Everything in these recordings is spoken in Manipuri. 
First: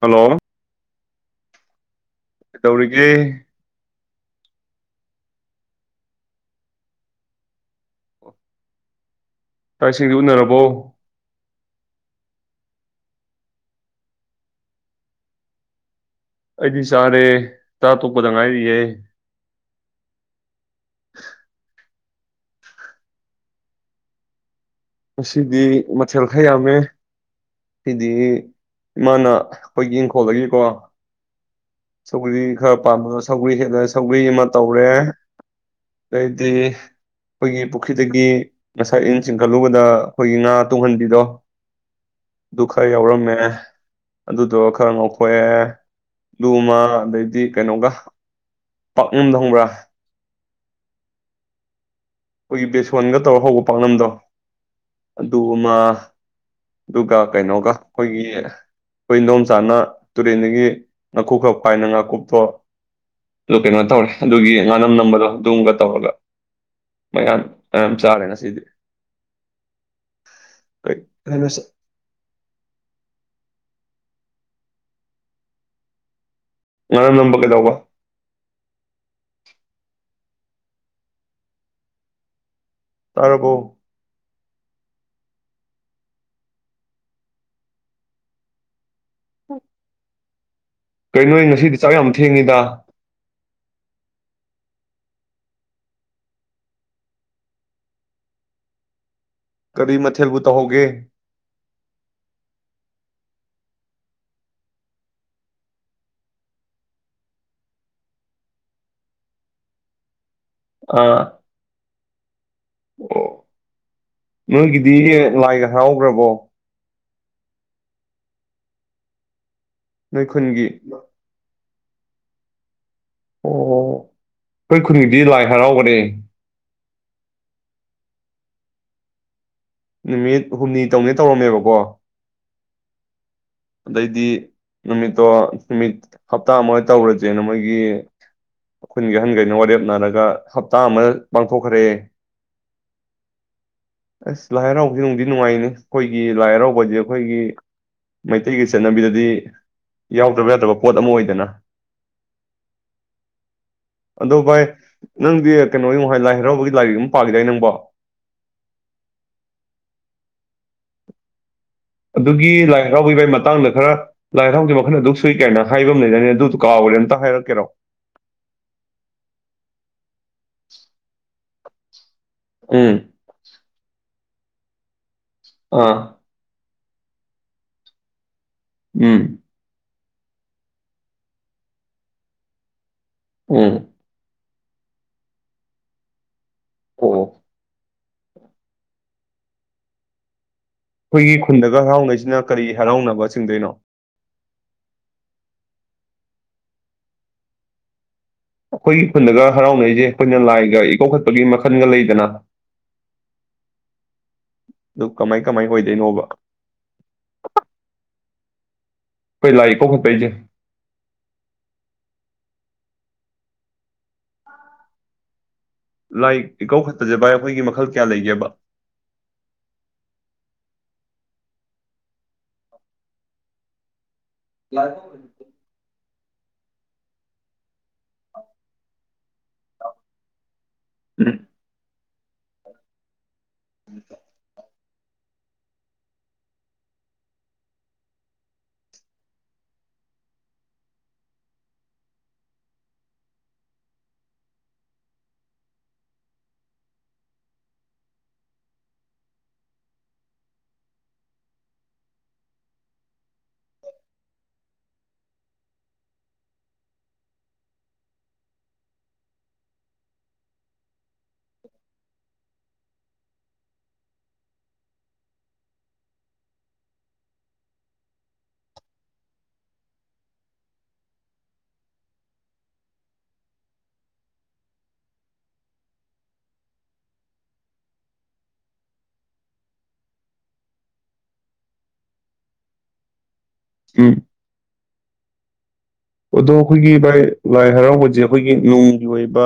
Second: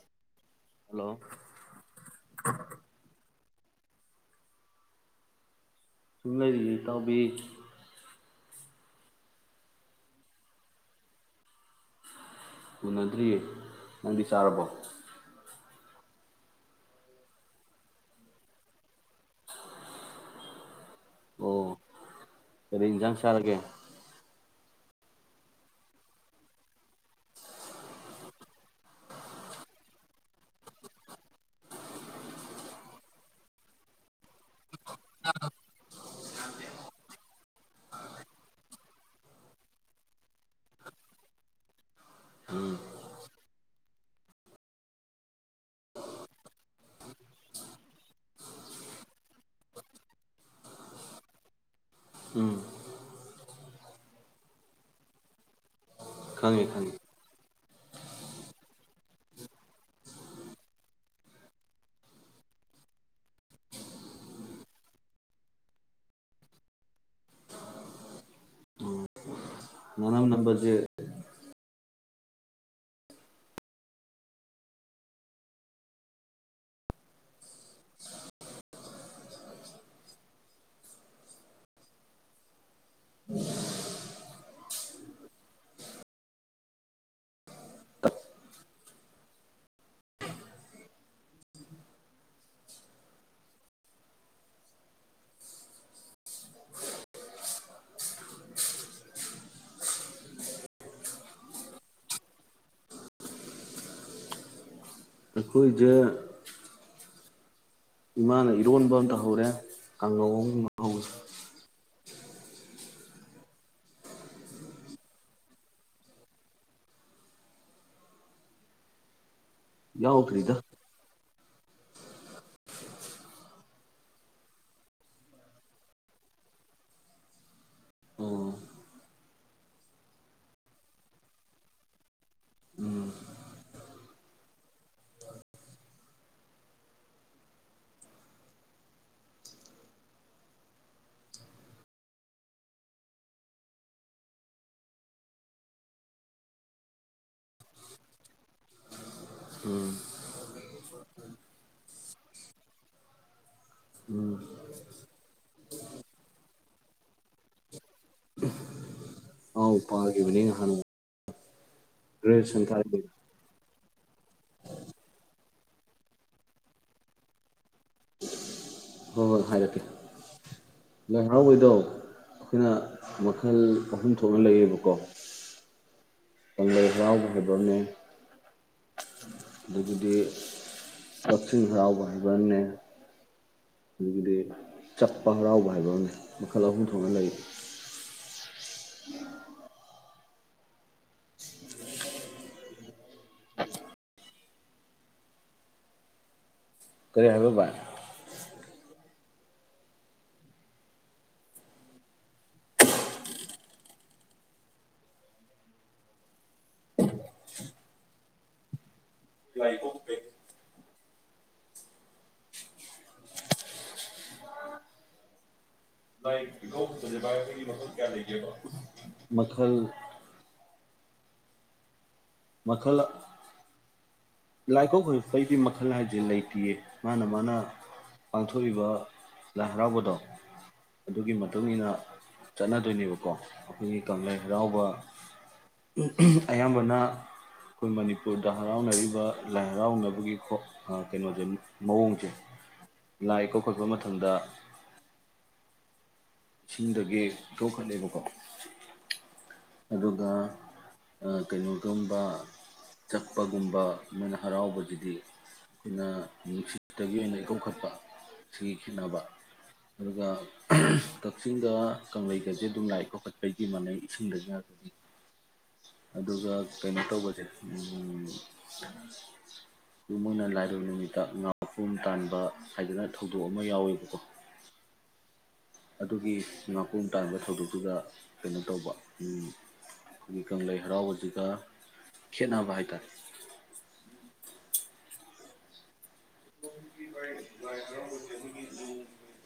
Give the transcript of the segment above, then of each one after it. ꯍꯜꯂꯣ ꯍꯜꯂꯣ ꯀꯩꯗꯧꯔꯤꯒꯦ ꯟꯅꯔꯤ ꯇꯕꯤ ꯇꯥꯏ ꯏꯁꯤꯡꯗꯤ ꯎꯅꯔꯕꯣ ꯎꯅꯗ꯭ꯔꯤꯌꯦ ꯅꯪꯗꯤ ꯆꯥꯔꯕꯣ ꯑꯩꯗꯤ ꯆꯥꯔꯦ ꯇꯥ ꯇꯣꯛꯄꯗ ꯉꯥꯏꯔꯤꯍꯦ [inaudible] ꯀꯔꯤꯖꯥꯡ ꯁꯥꯔꯒꯦ ꯉꯁꯤꯗꯤ ꯃꯊꯦꯜ ꯈꯔ ꯌꯥꯝꯃꯦ ꯉꯁꯤꯗꯤ ꯏꯃꯥꯅ ꯑꯈꯣꯏꯒꯤ ꯏꯪꯈꯣꯜꯗꯒꯤꯀꯣ ꯁꯧꯒ꯭ꯔꯤ ꯈꯔ ꯄꯥꯝꯕꯗꯣ ꯁꯒ꯭ꯔꯤ ꯍꯦꯛꯂꯦ ꯁꯒ꯭ꯔꯤ ꯑꯃ ꯇꯧꯔꯦ ꯑꯗꯩꯗꯤ ꯑꯩꯈꯣꯏꯒꯤ ꯄꯨꯈ꯭ꯔꯤꯗꯒꯤ ꯉꯁꯥꯏ ꯏꯟ ꯆꯤꯡꯈꯠꯂꯨꯕꯗ ꯑꯩꯈꯣꯏꯒꯤ ꯉꯥ ꯇꯨꯡꯍꯟꯕꯤꯗꯣ ꯑꯗꯨ ꯈꯔ ꯌꯥꯎꯔꯝꯃꯦ ꯑꯗꯨꯗꯣ ꯈꯔ ꯉꯥꯎꯊꯣꯛꯑꯦ ꯗꯨꯃ ꯑꯗꯩꯗꯤ ꯀꯩꯅꯣꯒ ꯄꯥꯛꯅꯝꯗꫭ ꯈꯪꯕ꯭ꯔꯥ ꯑꯩꯈꯣꯏꯒꯤ ꯕꯦꯁꯣꯟꯒ ꯇꯧꯔ ꯍꯧꯕ ꯄꯥꯛꯅꯝꯗꯣ ꯑꯗꯨ ꯑꯃ ꯈꯪꯉꯦ ꯈꯪꯉꯦ ꯑꯗꯨꯒ ꯀꯩꯅꯣꯒ ꯑꯩꯈꯣꯏꯒꯤ ꯑꯩꯈꯣꯏ ꯏꯟꯗꯣꯝ ꯆꯥꯅ ꯇꯨꯔꯦꯟꯗꯒꯤ ꯉꯥꯀꯨꯞ ꯈꯔ ꯐꯥꯏꯅ ꯉꯥꯀꯨꯞꯇꯣ ꯑꯗꯨ ꯀꯩꯅꯣ ꯇꯧꯔꯦ ꯑꯗꯨꯒꯤ ꯉꯥꯅꯝ ꯅꯝꯕꯗꯣ ꯑꯗꯨꯝꯒ ꯇꯧꯔꯒ ꯃꯌꯥꯝ ꯌꯥꯝ ꯆꯥꯔꯦ ꯉꯁꯤꯗꯤ ꯄꯥꯛ ꯅꯝꯕꯁꯦ ꯑꫭꯏꯍꯜꯂꯁꯦ ꯉꯥꯅꯝ ꯅꯝꯕ ꯀꯩꯗꯧꯕ ꯇꯥꯔꯕꯣ ꯎꯝ ꯀꯔꯤꯅꯣ ꯅꯣꯏ ꯉꯁꯤꯗꯤ ꯆꯥꯛ ꯌꯥꯝ ꯊꯦꯡꯉꯤꯗ ꯀꯔꯤ ꯃꯊꯦꯜꯕꯨ ꯇꯧꯍꯧꯒꯦ ꯑꯈꯣꯏꯗꯦ ꯏꯃꯥꯅ ꯏꯔꯣꯟꯕ ꯑꯃ ꯇꯧꯍꯧꯔꯦ ꯀꯥꯡꯉꯧ [inaudible] ꯑꯥ ꯑꯣ ꯅꯣꯏꯒꯤꯗꯤ ꯂꯥꯏꯒ ꯍꯔꯥꯎꯈ꯭ꯔꯕꯣ ꯅꯣꯏ ꯌꯥꯎꯗ꯭ꯔꯤꯗ ꯈꯨꯟꯒꯤ ꯑꯣ ꯑꯈꯣꯏ ꯈꯨꯟꯒꯤꯗꯤ ꯂꯥꯏ ꯍꯔꯥꯎꯈ꯭ꯔꯦ ꯑꯣ ꯅꯨꯃꯤꯠ ꯍꯨꯝꯅꯤ ꯇꯧꯅꯦ ꯇꯧꯔꯝꯃꯦꯕꯀꯣ ꯑꯗꯩꯗꯤ ꯅꯨꯃꯤꯠꯇꯣ ꯅꯨꯃꯤꯠ ꯍꯥꯞꯇꯥ ꯑꯃ ꯇꯧꯔꯁꯦꯅ ꯃꯣꯏꯒꯤ ꯈꯨꯟꯒꯤ ꯑꯍꯟꯈꯩꯅ ꯋꯥꯔꯦꯞꯅꯔꯒ ꯍꯥꯞꯇꯥ ꯑꯃ ꯄꯥꯡꯊꯣꯛꯈ꯭ꯔꯦ ꯑꯁ ꯂꯥꯏ ꯍꯔꯥꯎꯕꯁꯤ ꯅꯨꯡꯗꯤ ꯅꯨꯡꯉꯥꯏꯅꯤ ꯑꯈꯣꯏꯒꯤ ꯂꯥꯏ ꯍꯔꯥꯎꯕꯁꯤꯗꯤ ꯑꯈꯣꯏꯒꯤ ꯃꯩꯇꯩꯒꯤ ꯆꯠꯅꯕꯤꯗꯗꯤ ꯌꯥꯎꯗꯕ ꯌꯥꯗꯕ ꯄꯣꯠ ꯑꯃꯗꯤ ꯑꯣꯏꯗꯅ ꯑꯗꯣ ꯚꯥꯏ ꯅꯪꯗꯤ ꯀꯩꯅꯣꯒꯤ ꯂꯥꯏ ꯍꯔꯥꯎꯕꯒꯤ ꯂꯥꯏꯔꯤꯛ ꯑꯃ ꯄꯥꯒꯤꯗꯥꯏ ꯅꯪꯕꯣ ꯑꯧ ꯄꯥꯈꯤꯕꯅꯦ ꯅꯍꯥꯟꯃꯨꯛ ꯑꯗꯨꯒꯤ ꯂꯥꯏ ꯍꯔꯥꯎꯕꯒꯤ ꯚꯥꯏ ꯃꯇꯥꯡꯗ ꯈꯔ ꯂꯥꯏ ꯍꯔꯥꯎꯕꯁꯦ ꯃꯈꯜ ꯑꯗꯨꯛ ꯁꯨꯏ ꯀꯩꯅꯅꯣ ꯍꯥꯏꯕ ꯑꯃ ꯂꯩꯗꯥꯏꯅꯦ ꯑꯗꯨꯗꯨ ꯀꯥꯎꯈ꯭ꯔꯦ ꯑꯗꯨꯗꯨ ꯑꯃꯇ ꯍꯥꯏꯔꯛꯀꯦꯔꯣ ꯍꯣꯏ ꯍꯣꯏ ꯍꯥꯏꯔꯛꯀꯦ ꯍꯔꯥꯎꯕꯩꯗꯣ ꯑꯩꯈꫭꯅ ꯎꯝ ꯃꯈꯜ ꯑꯍꯨꯝ ꯊꯣꯛꯅ ꯊꯣꯛꯅ ꯂꯩꯌꯦꯕꯀꯣ ꯑꯥ ꯀꯪꯂꯩ ꯍꯔꯥꯎꯕ ꯍꯥꯏꯕ ꯑꯃꯅꯦ ꯎꯝ ꯗꯤ ꯀꯛꯆꯤꯡ ꯍꯔꯥꯎꯕ ꯍꯥꯏꯕ ꯑꯃꯅꯦ ꯎꯝ ꯍꯧꯒꯤꯗꯤ ꯆꯛꯄ ꯍꯔꯥꯎꯕ ꯍꯥꯏꯕ ꯑꯃꯅꯦ ꯃꯈꯜ ꯑꯍꯨꯝ ꯊꯣꯛꯅ ꯑꯣ ꯂꯩ ꯎꯝ ꯑꯩꯈꯣꯏꯒꯤ ꯈꯨꯟꯗꯒ ꯍꯔꯥꯎꯅꯩꯁꯤꯅ ꯀꯔꯤ ꯍꯔꯥꯎꯅꯕ ꯆꯤꯡꯗꯣꯏꯅꯣ ꯀꯔꯤ ꯍꯥꯏꯕ ꯚꯥꯏ ꯑꯩꯈꯣꯏꯒꯤ ꯈꯨꯟꯗꯒ ꯍꯔꯥꯎꯅꯔꯤꯁꯦ ꯑꯩꯈꯣꯏꯅ ꯂꯥꯏꯒ ꯏꯀꯣꯛꯈꯠꯄꯒꯤ ꯃꯈꯜꯒ ꯂꯩꯗꯅ ꯑꯗꯨ ꯀꯃꯥꯏ ꯀꯃꯥꯏ ꯑꯣꯏꯗꯣꯏꯅꯣꯕ ꯈꯣꯏ ꯂꯥꯏ ꯏꯀꯧꯈꯠꯄꯩꯁꯦ ꯂꯥꯏ ꯏꯀꯧꯈꯠꯄꯩꯁꯦ ꯚꯥꯏ ꯑꯩꯈꯣꯏꯒꯤ ꯃꯈꯜ ꯀꯌꯥ ꯂꯩꯒꯦꯕ ꯃꯈꯜ ꯃꯈꯜ ꯂꯥꯏ ꯏꯀꯧꯈꯠꯄꯩꯗꯤ ꯃꯈꯜ ꯍꯥꯏ ꯂꯩꯇꯦꯌꯦ ꯃꯥꯅ ꯃꯥꯅ ꯄꯥꯡꯊꯣꯛꯏꯕ ꯂꯥꯏ ꯍꯔꯥꯎꯕꯗꯣ ꯑꯗꯨꯒꯤ ꯃꯇꯨꯡꯏꯟꯅ ꯆꯠꯅꯗꯣꯏꯅꯦꯕꯀꯣ ꯀꯣ ꯑꯩꯈꯣꯏꯒꯤ ꯀꯪꯂꯩ ꯍꯔꯥꯎꯕ ꯑꯌꯥꯝꯕꯅ ꯑꯩꯈꯣꯏ ꯃꯅꯤꯄꯨꯔꯗ ꯍꯔꯥꯎꯅꯔꯤꯕ ꯂꯥꯏ ꯍꯔꯥꯎꯅꯕꯒꯤ ꯀꯩꯅꯣꯁꯦ ꯃꯑꯣꯡꯁꯦ ꯂꯥꯏ ꯏꯀꯧꯈꯠꯄ ꯃꯇꯝꯗ ꯏꯁꯤꯡꯗꯒꯤ ꯏꯀꯧꯈꯠꯂꯦꯕꯀꯣ ꯑꯗꯨꯒ ꯀꯩꯅꯣꯒꯨꯝꯕ ꯆꯛꯄꯒꯨꯝꯕ ꯃꯣꯏꯅ ꯍꯔꯥꯎꯕꯕꯁꯤꯗꯤ ꯑꯩꯈꯣꯏꯅ ꯅꯨꯡꯁꯤꯠꯇꯒꯤ ꯑꯣꯏꯅ ꯏꯀꯣꯛꯈꯠꯄ ꯁꯤꯒꯤ ꯈꯦꯠꯅꯕ ꯑꯗꯨꯒ ꯀꯛꯆꯤꯡꯗ ꯀꯪꯂꯩꯒꯁꯦ ꯑꯗꯨꯝ ꯂꯥꯏ ꯏꯀꯧꯈꯠꯄꯩꯗꯤ ꯃꯥꯟꯅꯩ ꯏꯁꯤꯡꯗ ꯉꯥꯛꯇꯅꯤ ꯑꯗꯨꯒ ꯀꯩꯅꯣ ꯇꯧꯕꯁꯦ ꯃꯣꯏꯅ ꯂꯥꯏꯔꯕ ꯅꯨꯃꯤꯠꯇ ꯉꯥꯐ꯭ꯔꯨꯝ ꯇꯥꯟꯕ ꯍꯥꯏꯗꯅ ꯊꯧꯗꯣꯛ ꯑꯃ ꯌꯥꯎꯋꯦꯕꯀꯣ ꯑꯗꯨꯒꯤ ꯉꯥꯐ꯭ꯔꯨꯝ ꯇꯥꯟꯕ ꯊꯧꯗꯣꯛꯇꯨꯗ ꯀꯩꯅꯣ ꯇꯧꯕ ꯑꯩꯈꯣꯏꯒꯤ ꯀꯪꯂꯩ ꯍꯔꯥꯎꯕꯁꯤꯒ ꯈꯦꯟꯅꯕ ꯍꯥꯏ ꯇꯥꯔꯦ ꯎꯝ ꯑꯗꯣ ꯑꯩꯈꯣꯏꯒꯤ ꯚꯥꯏ ꯂꯥꯏ ꯍꯔꯥꯎꯕꯁꯦ ꯑꯩꯈꯣꯏꯒꯤ ꯅꯨꯡꯒꯤ ꯑꯣꯏꯕ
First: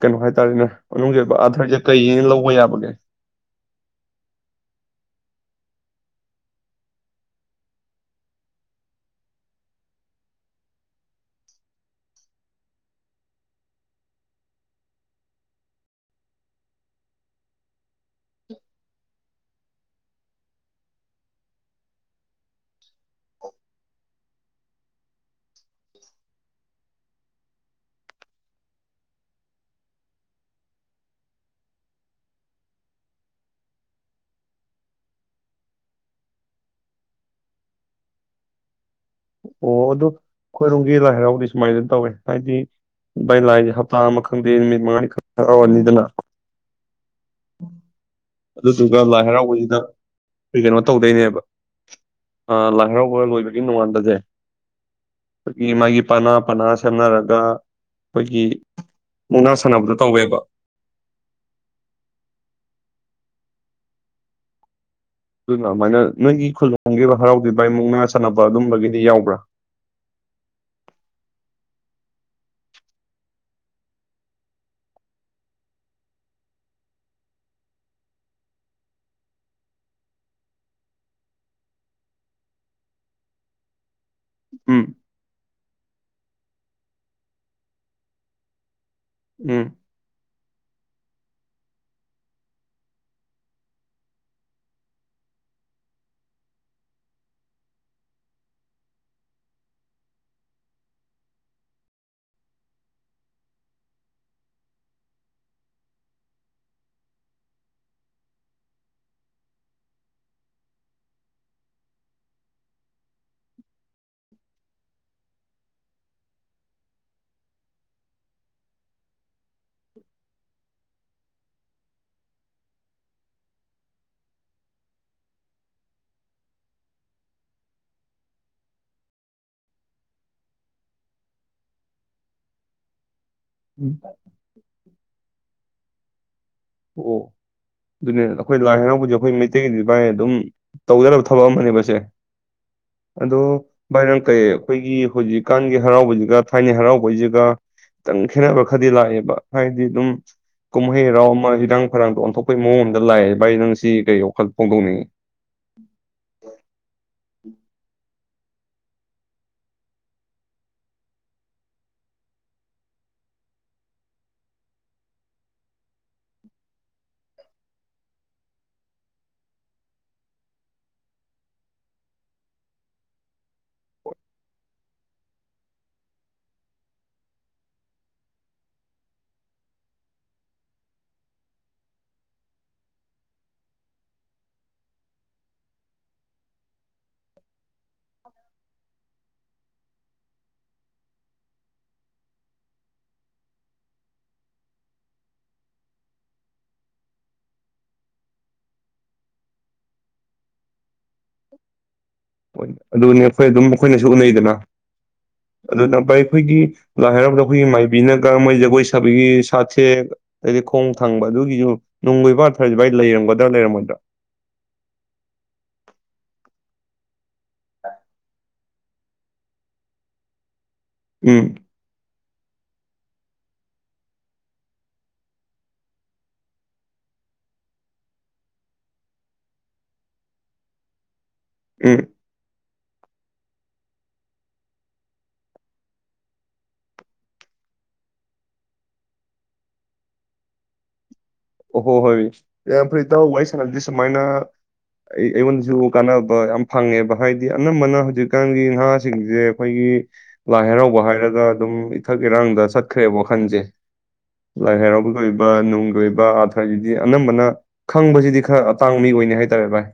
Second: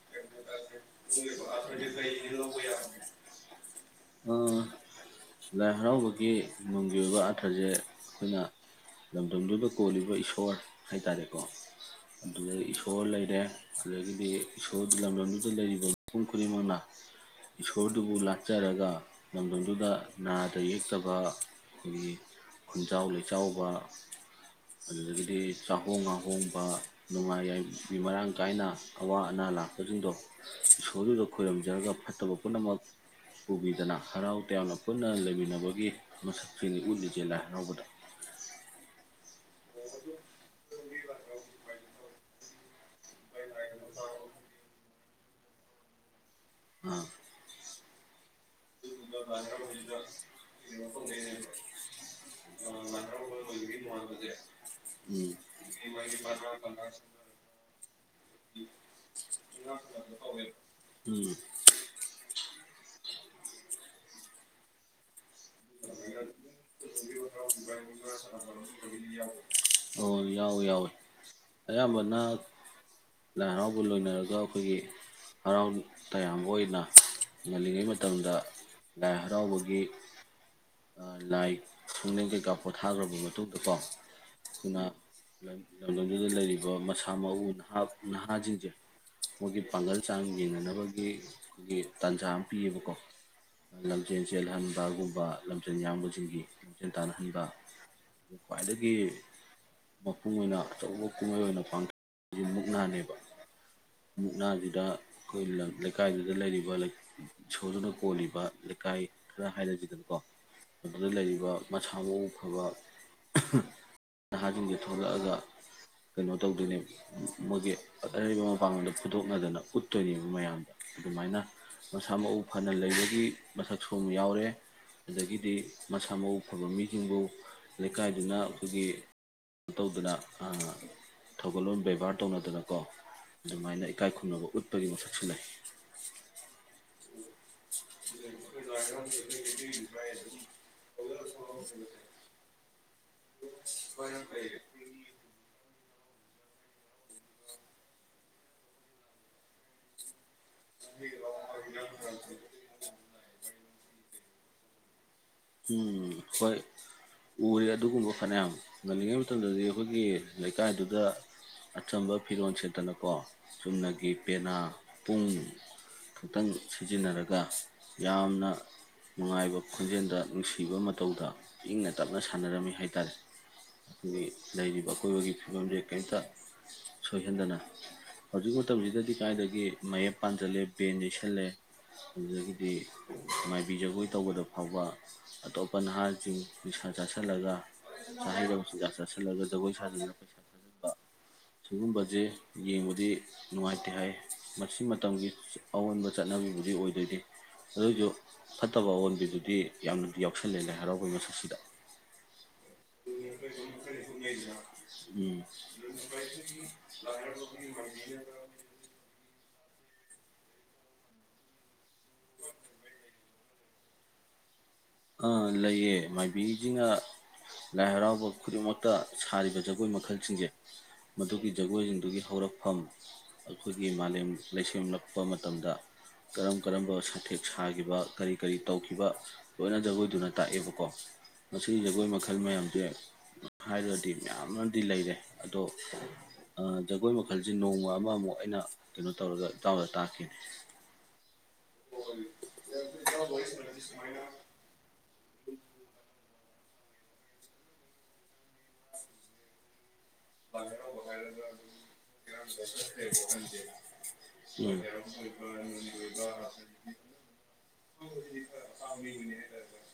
ꯀꯩꯅꯣ ꯍꯥꯏ ꯇꯥꯔꯦꯅꯦ ꯃꯅꯨꯡꯒꯤ ꯑꯣꯏꯕ ꯑꯥꯔꯊꯁꯦ ꯀꯩꯅꯦꯅ ꯂꯧꯕ ꯌꯥꯕꯒꯦ ꯂꯥꯏ ꯍꯔꯥꯎꯕꯒꯤ ꯅꯨꯡꯒꯤ ꯑꯣꯏꯕ ꯑꯥꯔꯊꯁꯦ ꯑꯩꯈꯣꯏꯅ ꯂꯝꯗꯝꯗꯨꯗ ꯀꯣꯜꯂꯤꯕ ꯏꯁꯣꯔ ꯍꯥꯏꯇꯥꯔꯦꯀꯣ ꯑꯗꯨꯗꯒꯤ ꯏꯁꯣꯔ ꯂꯩꯔꯦ ꯑꯗꯨꯗꯒꯤꯗꯤ ꯏꯁꯣꯔ ꯂꯝꯗꯝꯗꯨꯗ ꯂꯩꯔꯤꯕ ꯃꯤꯄꯨꯝ ꯈꯨꯗꯤꯡꯃꯛꯅ ꯏꯁꯣꯔꯗꯨꯕꯨ ꯂꯥꯠꯆꯔꯒ ꯂꯝꯗꯝꯗꯨꯗ ꯅꯥꯗ ꯌꯦꯛꯇꯕ ꯑꯩꯈꯣꯏꯒꯤ ꯈꯨꯟꯖꯥꯎ ꯂꯩꯆꯥꯎꯕ ꯑꯗꯨꯗꯒꯤꯗꯤ ꯆꯥꯍꯣꯡ ꯉꯥꯍꯣꯡꯕ ꯅꯨꯡꯉꯥꯏ ꯌꯥꯏꯕꯤ ꯃꯔꯥꯡ ꯀꯥꯏꯅ ꯑꯋꯥ ꯑꯅꯥ ꯂꯥꯛꯄꯁꯤꯡꯗꯣ ꯏꯁꯣꯔꯗꯨꯗ ꯈꯣꯏꯔꯨꯝꯖꯔꯒ ꯐꯠꯇꯕ ꯄꯨꯝꯅꯃꯛ ꯄꯨꯕꯤꯗꯅ ꯍꯔꯥꯎ ꯇꯌꯥꯝꯅ ꯄꯨꯟꯅ ꯂꯩꯃꯤꯟꯅꯕꯒꯤ ꯃꯁꯛꯇꯨꯅꯤ ꯎꯠꯂꯤꯁꯦ ꯂꯥꯏ ꯍꯔꯥꯎꯕꯗ ꯑꯣ ꯑꯗꯨ ꯈꯣꯏꯔꯨꯝ ꯑꯩ ꯂꯥꯏ ꯍꯔꯥꯎꯗꯤ ꯁꯨꯃꯥꯏꯅ ꯇꯧꯋꯦ ꯍꯥꯏꯗꯤ ꯚꯥꯏ ꯂꯥꯏ ꯍꯥꯞꯇꯥ ꯑꯃ ꯈꯪꯗꯦ ꯅꯨꯃꯤꯠ ꯃꯉꯥꯅꯤ ꯈꯪꯗꯦ ꯍꯔꯥꯎꯔꯅꯤꯗꯅ ꯑ ꯑꯗꯨꯗꯨꯒ ꯂꯥꯏ ꯍꯔꯥꯎꯕꯁꯤꯗ ꯑꯩꯈꯣꯏ ꯀꯩꯅꯣ ꯇꯧꯗꯣꯏꯅꯦꯕ ꯂꯥꯏ ꯍꯔꯥꯎꯕ ꯂꯣꯏꯕꯒꯤ ꯅꯣꯡꯉꯥꯟꯕꯁꯦ ꯎꯝ ꯑꯩꯈꯣꯏꯒꯤ ꯃꯥꯒꯤ ꯄꯅꯥ ꯄꯅꯥ ꯁꯦꯝꯅꯔꯒ ꯑꯩꯈꯣꯏꯒꯤ ꯃꯨꯛꯅꯥ ꯁꯥꯟꯅꯕꯗꯣ ꯇꯧꯋꯦꯕ ꯎꯝ ꯑꯗꯨꯅ ꯑꯗꯨꯃꯥꯏꯅ ꯅꯪꯒꯤ ꯈꯨꯟꯂꯣꯝꯒꯤ ꯍꯔꯥꯎꯕꯗꯤ ꯚꯥꯏ ꯃꯨꯛꯅꯥ ꯁꯥꯟꯅꯕ ꯑꯗꯨꯝꯕꯒꯤꯗꯤ ꯌꯥꯎꯕ꯭ꯔꯥ ꯑꯣ ꯌꯥꯎꯏ ꯌꯥꯎꯏ ꯑꯌꯥꯝꯕꯅ ꯂꯥꯏ ꯍꯔꯥꯎꯕ ꯂꯣꯏꯅꯔꯒ ꯑꯩꯈꯣꯏꯒꯤ ꯍꯔꯥꯎ ꯇꯌꯥꯝꯕ ꯑꯣꯏꯅ ꯉꯜꯂꯤꯉꯩ ꯃꯇꯝꯗ ꯂꯥꯏ ꯍꯔꯥꯎꯕꯒꯤ ꯂꯥꯏ ꯁꯨꯡꯂꯦꯟ ꯀꯩꯀꯥ ꯄꯣꯊꯥꯈ꯭ꯔꯕ ꯃꯇꯨꯡꯗꯀꯣ ꯑꯩꯈꯣꯏꯅ ꯎꯝ ꯂꯝꯗꯝꯗꯨꯗ ꯂꯩꯔꯤꯕ ꯃꯁꯥ ꯃꯎ ꯅꯍꯥ ꯅꯍꯥꯁꯤꯡꯁꯦ ꯃꯣꯏꯒꯤ ꯎꯝ ꯄꯥꯡꯒꯜ ꯍꯛꯆꯥꯡ ꯌꯦꯡꯅꯅꯕꯒꯤ ꯑꯩꯈꯣꯏꯒꯤ ꯇꯥꯟꯖꯥ ꯑꯃ ꯄꯤꯌꯦꯕꯀꯣ ꯂꯝꯖꯦꯜ ꯆꯦꯜꯍꯟꯕꯒꯨꯝꯕ ꯂꯝꯖꯦꯜ ꯌꯥꯡꯕꯁꯤꯡꯒꯤ ꯂꯝꯖꯦꯜ ꯇꯥꯟꯅꯍꯟꯕ ꯈ꯭ꯋꯥꯏꯗꯒꯤ ꯃꯄꯨꯡ ꯑꯣꯏꯅ ꯑꯆꯧꯕ ꯀꯨꯝꯍꯩ ꯑꯣꯏꯅ ꯄꯥꯡꯊꯣꯛꯁꯤ ꯃꯨꯛꯅꯥꯅꯦꯕ ꯃꯨꯛꯅꯥꯁꯤꯗ ꯑꯩꯈꯣꯏ ꯂꯩꯀꯥꯏꯗꯨꯗ ꯂꯩꯔꯤꯕ ꯏꯁꯣꯔꯗꯨꯅ ꯀꯣꯜꯂꯤꯕ ꯂꯩꯀꯥꯏ ꯈꯔ ꯍꯥꯏꯔꯁꯤꯗꯅꯀꯣ ꯃꯗꯨꯗ ꯂꯩꯔꯤꯕ ꯃꯁꯥ ꯃꯎ ꯐꯕ ꯅꯍꯥꯁꯤꯡꯁꯦ ꯊꯣꯛꯂꯛꯑꯒ ꯀꯩꯅꯣ ꯇꯧꯗꯣꯏꯅꯦ ꯃꯣꯏꯒꯤ ꯑꯔꯩꯕ ꯃꯄꯥꯡꯒꯜꯗ ꯐꯨꯗꯣꯛꯅꯗꯅ ꯎꯠꯇꯣꯏꯅꯦꯕ ꯃꯌꯥꯝꯗ ꯑꯗꯨꯃꯥꯏꯅ ꯃꯁꯥ ꯃꯎ ꯐꯅ ꯂꯩꯕꯒꯤ ꯃꯁꯛꯁꯨꯕ ꯌꯥꯎꯔꯦ ꯑꯗꯒꯤꯗꯤ ꯃꯁꯥ ꯃꯎ ꯐꯕ ꯃꯤꯁꯤꯡꯕꯨ ꯂꯩꯀꯥꯏꯗꯨꯅ ꯑꯗꯨꯒꯤ ꯇꯧꯗꯅ ꯊꯧꯒꯜꯂꯣꯟ ꯕꯦꯚꯥꯔ ꯇꯧꯅꯗꯅꯀꯣ ꯑꯗꯨꯃꯥꯏꯅ ꯎꯝ ꯏꯀꯥꯏ ꯈꯨꯝꯅꯕ ꯎꯠꯄꯒꯤ ꯃꯁꯛꯁꯨ ꯂꯩ ꯑꯣ ꯑꯗꯨꯅꯦ ꯑꯩꯈꯣꯏ ꯂꯥꯏ ꯍꯔꯥꯎꯕꯁꯦ ꯑꯩꯈꯣꯏ ꯃꯩꯇꯩꯒꯤꯗꯤ ꯃꯥꯥꯏ ꯑꯗꯨꯝ ꯇꯧꯗ ꯌꯥꯗꯕ ꯊꯕꯛ ꯑꯃꯅꯦꯕꯁꯦ ꯑꯗꯣ ꯚꯥꯏ ꯅꯪ ꯀꯩ ꯑꯩꯈꯣꯏꯒꯤ ꯍꯧꯖꯤꯛꯀꯥꯟꯒꯤ ꯍꯔꯥꯎꯕꯁꯤꯒ ꯊꯥꯏꯅꯩ ꯍꯔꯥꯎꯕꯩꯁꯤꯒ ꯈꯤꯇꯪ ꯈꯦꯠꯅꯕ ꯈꯔꯗꯤ ꯂꯥꯛꯑꯦꯕ ꯍꯥꯏꯗꯤ ꯑꯗꯨꯝ ꯀꯨꯝꯍꯩ ꯍꯔꯥꯎ ꯏꯔꯥꯡ ꯐꯔꯥꯡꯗ ꯑꯣꯟꯊꯣꯛꯄꯩ ꯃꯑꯣꯡ ꯑꯃꯗ ꯂꯥꯛꯏ ꯚꯥꯏ ꯅꯪ ꯉꯁꯤ ꯀꯩ ꯋꯥꯈꯜ ꯐꯣꯡꯗꯣꯛꯅꯤꯡꯏ ꯎꯝ ꯍꯣꯏ ꯎꯔꯦ ꯑꯗꯨꯒꯨꯝꯕ ꯐꯅꯌꯥꯝ ꯉꯜꯂꯤꯉꯩ ꯃꯇꯝꯗꯗꯤ ꯑꯩꯈꯣꯏꯒꯤ ꯂꯩꯀꯥꯏꯗꯨꯗ ꯑꯆꯝꯕ ꯐꯤꯔꯣꯜ ꯁꯦꯠꯇꯅꯀꯣ ꯆꯨꯝꯅꯒꯤ ꯄꯦꯅꯥ ꯄꯨꯡ ꯈꯛꯇꯪ ꯁꯤꯖꯤꯟꯅꯔꯒ ꯌꯥꯝꯅ ꯅꯨꯡꯉꯥꯏꯕ ꯈꯣꯟꯖꯦꯜꯗ ꯅꯨꯡꯁꯤꯕ ꯃꯇꯧꯗ ꯏꯪꯅ ꯇꯞꯅ ꯁꯥꯟꯅꯔꯝꯃꯤ ꯍꯥꯏꯇꯥꯔꯦ ꯑꯩꯈꯣꯏꯒꯤ ꯂꯩꯔꯤꯕ ꯑꯀꯣꯏꯕꯒꯤ ꯐꯤꯕꯝꯁꯦ ꯀꯩꯝꯇ ꯁꯣꯏꯍꯟꯗꯅ ꯍꯧꯖꯤꯛ ꯃꯇꯝꯁꯤꯗꯗꯤ ꯀꯥꯏꯗꯒꯤ ꯃꯌꯦꯞ ꯄꯥꯟꯁꯤꯜꯂꯦ ꯕꯦꯟ ꯌꯩꯁꯜꯂꯦ ꯑꯗꯨꯗꯒꯤꯗꯤ ꯃꯥꯏꯕꯤ ꯖꯒꯣꯏ ꯇꯧꯕꯗ ꯐꯥꯎꯕ ꯑꯇꯣꯞꯄ ꯅꯍꯥꯁꯤꯡ ꯅꯤꯁꯥ ꯆꯥꯁꯤꯜꯂꯒ ꯆꯥꯍꯩꯗꯕ ꯆꯤꯡꯖꯥꯛ ꯆꯥꯁꯤꯜꯂꯒ ꯖꯒꯣꯏ ꯁꯥꯖꯤꯜꯂꯒ ꯄꯩꯁꯥ ꯊꯥꯖꯟꯕ ꯁꯤꯒꯨꯝꯕꯁꯦ ꯌꯦꯡꯕꯗꯤ ꯅꯨꯡꯉꯥꯏꯇꯦ ꯍꯥꯏ ꯃꯁꯤ ꯃꯇꯝꯒꯤ ꯑꯑꯣꯟꯕ ꯆꯠꯅꯕꯤꯕꯨꯗꯤ ꯑꯣꯏꯗꯣꯏꯅꯤ ꯑꯗꯨꯑꯣꯏꯁꯨ ꯐꯠꯇꯕ ꯑꯑꯣꯟꯕꯤꯗꯨꯗꯤ ꯌꯥꯝꯅ ꯌꯥꯎꯁꯜꯂꯦ ꯅꯦ ꯍꯔꯥꯎꯕꯩ ꯃꯁꯛꯁꯤꯗ ꯑꯗꯨꯅꯤ ꯑꯩꯈꯣꯏ ꯑꯗꯨꯝ ꯑꯩꯈꯣꯏꯅꯁꯨ ꯎꯅꯩꯗꯅ ꯎꯝ ꯑꯗꯨꯅ ꯑꯩꯈꯣꯏꯒꯤ ꯂꯥꯏ ꯍꯔꯥꯎꯕꯗ ꯑꯩꯈꯣꯏꯒꯤ ꯃꯥꯏꯕꯤꯅꯒ ꯃꯣꯏ ꯖꯒꯣꯏ ꯁꯥꯕꯤꯒꯤ ꯁꯥꯊꯦꯛ ꯑꯩ ꯈꯣꯡ ꯊꯪꯕ ꯑꯗꯨꯒꯤꯁꯨ ꯅꯅꯨꯡꯃ ꯏꯕꯥ ꯐꯔꯁꯨ ꯚꯥꯏ ꯂꯩꯔꯝꯒꯗ꯭ꯔꯥ ꯃꯣꯏꯗ ꯑꯥ ꯂꯩꯌꯦ ꯃꯥꯏꯕꯤꯁꯤꯡꯅ ꯂꯥꯏ ꯍꯔꯥꯎꯕ ꯈꯨꯗꯤꯡꯃꯛ ꯇ ꯁꯥꯔꯤꯕ ꯖꯒꯣꯏ ꯃꯈꯜꯁꯤꯡꯁꯦ ꯎꯝ ꯃꯗꯨꯒꯤ ꯖꯒꯣꯏꯁꯤꯡꯗꯨꯒꯤ ꯍꯧꯔꯛꯐꯝ ꯑꯩꯈꯣꯏꯒꯤ ꯃꯥꯂꯦꯝ ꯂꯩꯁꯦꯝꯂꯛꯄ ꯃꯇꯝꯗ ꯀꯔꯝ ꯀꯔꯝꯕ ꯁꯥꯊꯦꯛ ꯁꯥꯈꯤꯕ ꯀꯔꯤ ꯀꯔꯤ ꯇꯧꯈꯤꯕ ꯂꯣꯏꯅ ꯖꯒꯣꯏꯗꯨꯅ ꯇꯥꯛꯑꯦꯕꯀꯣ ꯃꯁꯤ ꯎꯝ ꯖꯒꯣꯏ ꯃꯈꯜ ꯃꯌꯥꯝꯁꯦ ꯍꯥꯏꯔꯒꯗꯤ ꯃꯌꯥꯝꯃꯗꯤ ꯂꯩꯔꯦ ꯑꯗꯣ ꯖꯒꯣꯏ ꯃꯈꯜꯁꯦ ꯅꯣꯡꯃ ꯑꯃꯃꯨꯛ ꯑꯩꯅ ꯀꯩꯅꯣ ꯇꯧꯔꯒ ꯏꯇꯥꯎꯗ ꯇꯥꯛꯀꯦ ꯑꯣ ꯍꯣ ꯍꯣꯏ ꯌꯥꯝ ꯐꯩ ꯏꯇꯥꯎ ꯋꯥꯔꯤ ꯁꯥꯅꯕꯁꯦ ꯁꯨꯃꯥꯏꯅ ꯑꯩꯉꯣꯟꯗꯁꯨ ꯀꯥꯅꯕ ꯌꯥꯝ ꯐꯪꯉꯦꯕ ꯍꯥꯏꯗꯤ ꯑꯅꯝꯕꯅ ꯍꯧꯖꯤꯛꯀꯥꯟꯒꯤ ꯅꯍꯥꯁꯤꯡꯁꯦ ꯑꯩꯈꯣꯏꯒꯤ ꯂꯥꯏ ꯍꯔꯥꯎꯕ ꯍꯥꯏꯔꯒ ꯑꯗꯨꯝ ꯏꯊꯛ ꯏꯔꯥꯡꯗ ꯆꯠꯈ꯭ꯔꯦꯕ ꯋꯥꯈꯜꯁꯦ ꯂꯥꯏ ꯍꯔꯥꯎꯕꯒꯤ ꯑꯣꯏꯕ ꯅꯨꯡꯒꯤ ꯑꯣꯏꯕ ꯍꯥꯏꯗꯤ ꯑꯅꯝꯕꯅ ꯈꯪꯕꯁꯤꯗꯤ ꯈꯔ ꯑꯇꯥꯡꯕ ꯃꯤ ꯑꯣꯏꯅꯅꯤ ꯍꯥꯏꯇꯥꯔꯦ ꯚꯥꯏ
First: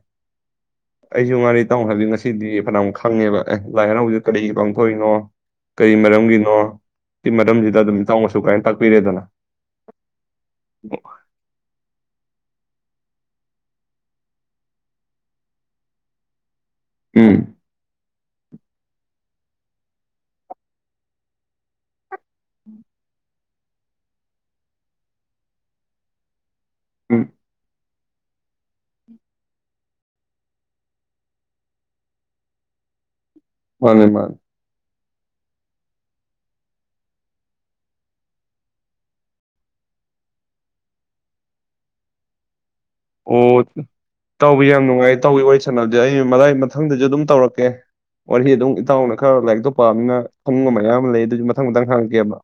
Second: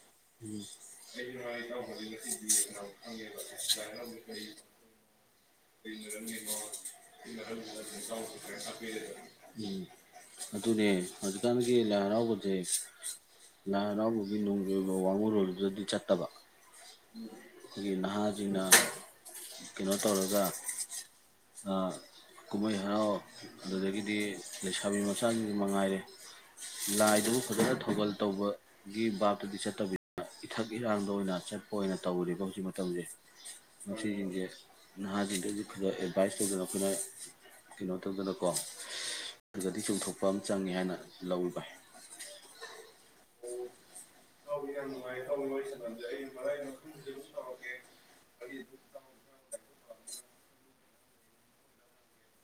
ꯑꯩꯁꯨ ꯉꯥꯔꯤ ꯇꯥꯃꯣ ꯍꯥꯏꯕꯗꯤ ꯉꯁꯤꯗꯤ ꯐꯅꯝꯨꯛ ꯈꯪꯉꯦꯕ ꯑꯦ ꯂꯥꯏ ꯍꯔꯥꯎꯖꯤꯗ ꯀꯔꯤ ꯄꯥꯡꯊꯣꯛꯏꯅꯣ ꯀꯔꯤ ꯃꯔꯝꯒꯤꯅꯣ ꯁꯤ ꯃꯔꯝꯁꯤꯗ ꯑꯗꯨꯝ ꯏꯇꯥꯎꯅꯁꯨ ꯀꯥꯏꯅ ꯇꯥꯛꯄꯤꯔꯦꯗꯅ [unintelligible] ꯍꯧꯖꯤꯀꯥꯟꯒꯤ ꯂꯥꯏ ꯍꯔꯥꯎꯕꯗ ꯂꯥꯏ ꯍꯔꯥꯎꯕꯒꯤ ꯅꯨꯡꯒꯤ ꯑꯣꯏꯕ ꯋꯥꯡꯉꯨꯣꯏꯕꯗꯗꯤ ꯆꯠꯇꯕ ꯎꯝ ꯅꯍꯥ ꯅ ꯀꯩꯅꯣ ꯇꯧꯔꯒ ꯀꯨꯝꯍꯩ ꯍꯔꯥꯎ ꯑꯗꯨꯗꯒꯤꯗꯤ ꯂꯩꯁꯥꯕꯤ ꯃꯆꯥꯁꯤꯡꯁꯨ ꯃꯉꯥꯏꯔꯦ ꯎꯝ ꯂꯥꯏꯗꯨ ꯐꯖꯅ ꯊꯧꯒꯜ ꯇꯧꯕꯒꯤ ꯕꯥꯞꯇꯨꯗꯤ ꯆꯠꯇꯕꯤꯅꯤꯅ ꯏꯊꯛ ꯏꯔꯥꯡꯗ ꯑꯣꯏꯅ ꯆꯠ ꯑꯣꯏꯅ ꯇꯧꯔꯦꯕ ꯍꯧꯖꯤꯛ ꯃꯇꯝꯁꯦ ꯃꯥꯅꯦ ꯃꯥꯅꯦ [unintelligible] ꯅꯍꯥꯁꯤꯡꯗꯩꯁꯨ ꯈꯔ ꯑꯦꯗꯚꯥꯏꯁ ꯇꯧꯗꯅ ꯑꯩꯈꯣꯏꯅ ꯀꯩꯅꯣ ꯇꯧꯗꯅꯀꯣ ꯈꯗꯗꯤ ꯆꯣꯡꯊꯣꯛꯄ ꯑꯃ ꯆꯪꯉꯦ ꯍꯥꯏꯅ ꯂꯧꯔꯤꯕ ꯑꯣ ꯏꯇꯥꯎꯕꯤ ꯌꯥꯝ ꯅꯨꯡꯉꯥꯏ ꯏꯇꯥꯎꯕꯤ ꯋꯥꯔꯤ ꯁꯥꯟꯅꯕꯁꯦ ꯑꯩ ꯃꯏ ꯃꯊꯪꯗꯁꯨ ꯑꯗꯨꯝ ꯇꯧꯔꯛꯀꯦ ꯋꯥꯔꯤ ꯑꯗꯨꯝ ꯏꯇꯥꯎꯅ ꯈꯔ ꯂꯥꯏꯔꯤꯛꯇꯣ ꯄꯥꯝꯃꯤꯅ ꯈꯨꯡꯕ ꯃꯌꯥꯝ ꯂꯩ ꯑꯗꯨꯁꯨ ꯃꯊꯪ ꯃꯊꯪ ꯍꯪꯉꯛꯀꯦꯕ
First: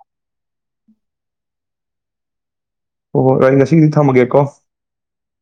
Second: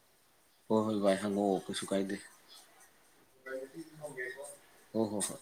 ꯍꯣꯏ ꯍꯣꯏ ꯚꯥꯏ ꯍꯪꯉꯛꯑꯣ ꯀꯩꯁꯨ ꯀꯥꯏꯗꯦ ꯑꯣ ꯍꯣꯏ ꯑꯩ ꯉꯁꯤꯗꯤ ꯊꯝꯃꯒꯦꯀꯣ ꯍꯣꯏ ꯍꯣꯏ ꯍꯣꯏ